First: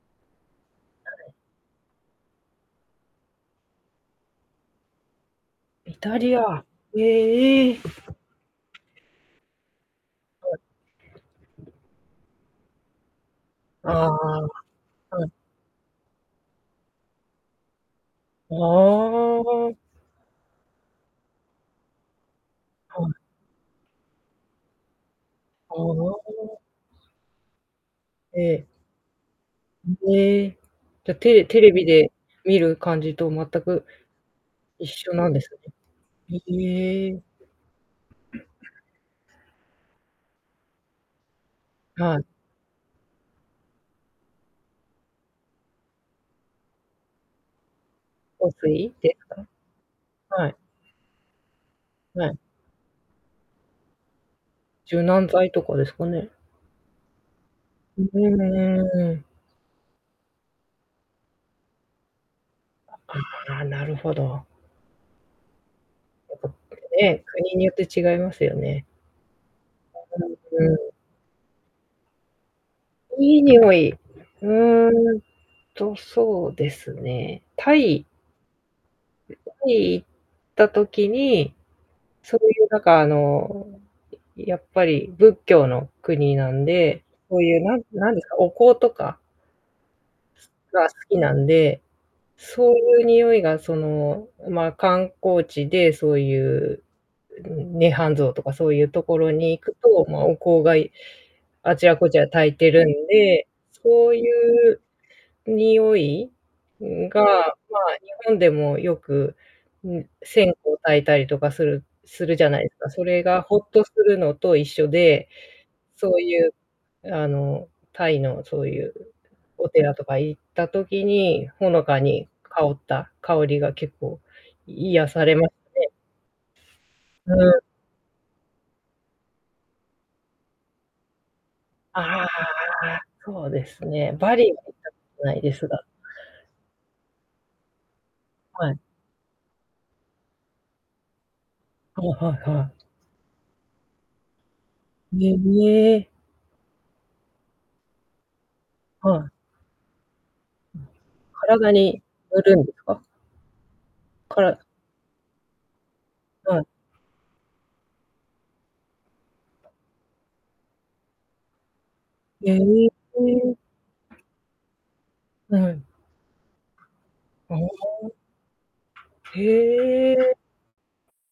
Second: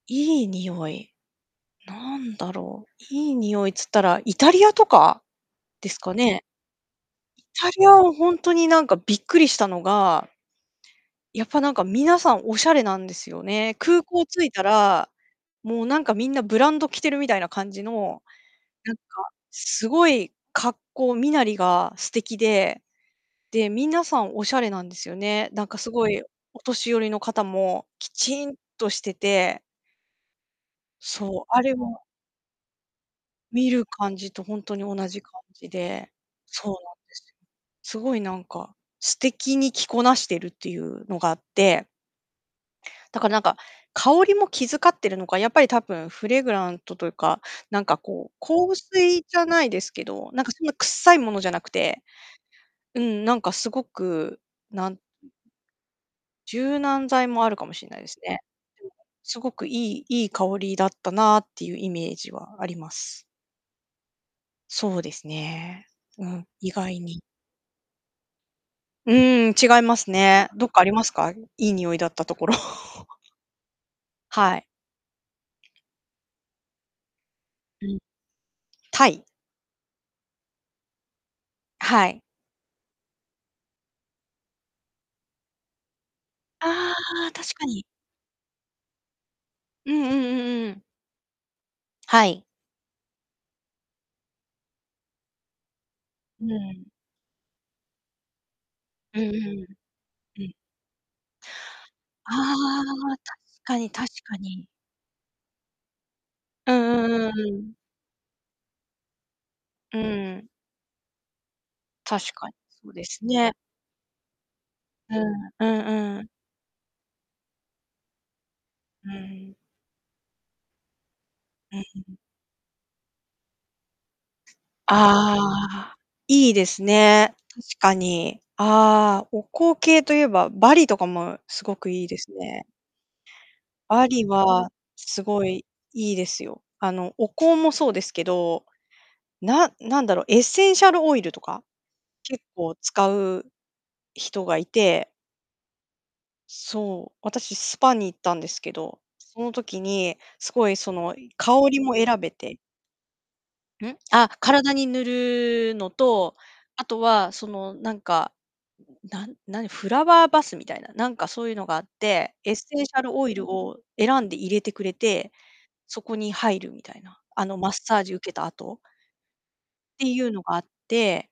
いい匂はい、い。なんだろう、いい匂いつったらイタリアとかでイすかタリね。ア、イタへえ。リアは、ほんとになんかびっくりしたのがはやっぱ、い。なんか皆さん、お洒落なんですよね。あ空あ、港着いたら、はい。もうなんかみんな、ブランド着てるみたいな感じの、なんかああ。すごい格好身なりが素敵で。はい。で、皆さんお洒落なんですよね。なんあかすごいあ。お年寄りの方も、きえちんえ。としてて。ん、へえ。じゃ、テそレう、テあレれビもで見る感じと全見くる感じと、ほんとに一同緒じな感んですじで。ね。そうなんへでえ。すよ。すごいなんか、素敵に着こなしてるっていうのがあって。はい。だからなんか、香りも気遣ってるのか、やっぱり多分フレグラントというか、なんかこう、香香水で水すか？じゃないですけど、なんはかい。そんなくっさいものじゃなくて。はい。うん、なんかすごく、なん柔軟剤とかですかね？柔軟剤もあるかもしんなういですね。ーん。すごくいいいい香りだったなっていうイメージはあります。ああ、なるほど。そうですね。うん、意外 に。ね、国によって違いますよね。うん、違いますね。うん。どっうかありん。ますか、いい匂いだったところ。いい匂い、はい。うんとそうですね、タうん。イタイ？タイ行った時に、はい。そういうなんかあの、やっぱり仏教の国なんあで、あ、そう確いうかなに。んなんですか、お香とかうんうんうんうん。が好きなんで、はい。そういう匂いが、その、ま、観光地で、そうういん。う涅槃像とかそういうとうこんうろに行ん。くと、ま、おうん。香があちらこちらあ焚いてるんあ、で、確かに確そういかに。う匂いうんが、うんうんうん。ま、日本でもよくううん、ん。線香焚いたりとかする確するじかゃに、ないですそか、うそでれすがね。ほっとするのと一緒うで、ん、うそんううん。いうあのタイの、そういううん。お寺とか行った時に、ほうん。のか に香った香りが結構癒されあますあ。いいですね。ね。うん。確かに。あ、お香系と言えば、バリとかもすごくいいであすね。あ、そうですバね。リバリはは、行ったことすないごでい、すが。いいですよ。あのお香もそうですけど、はい。ななんだろう、エッセンシャルオイルとか、はいは結いはい。構使う人がいて。ねねえ。そう、私スパに行ったんですけど、はい。その時に、すごいその香体りもに選べ塗てるんですか？うん？あっ、から体に塗るのと、はい。あとはその、なんか、なん、何、フラワーバスみたいな、なんかそういうのがあって、エえッセえンシャルオイルええ。を選んで入れてくれて、はい。そこに入るみたいな。ああの、あ。マッサージ受けた後ってへいうえ。のがあって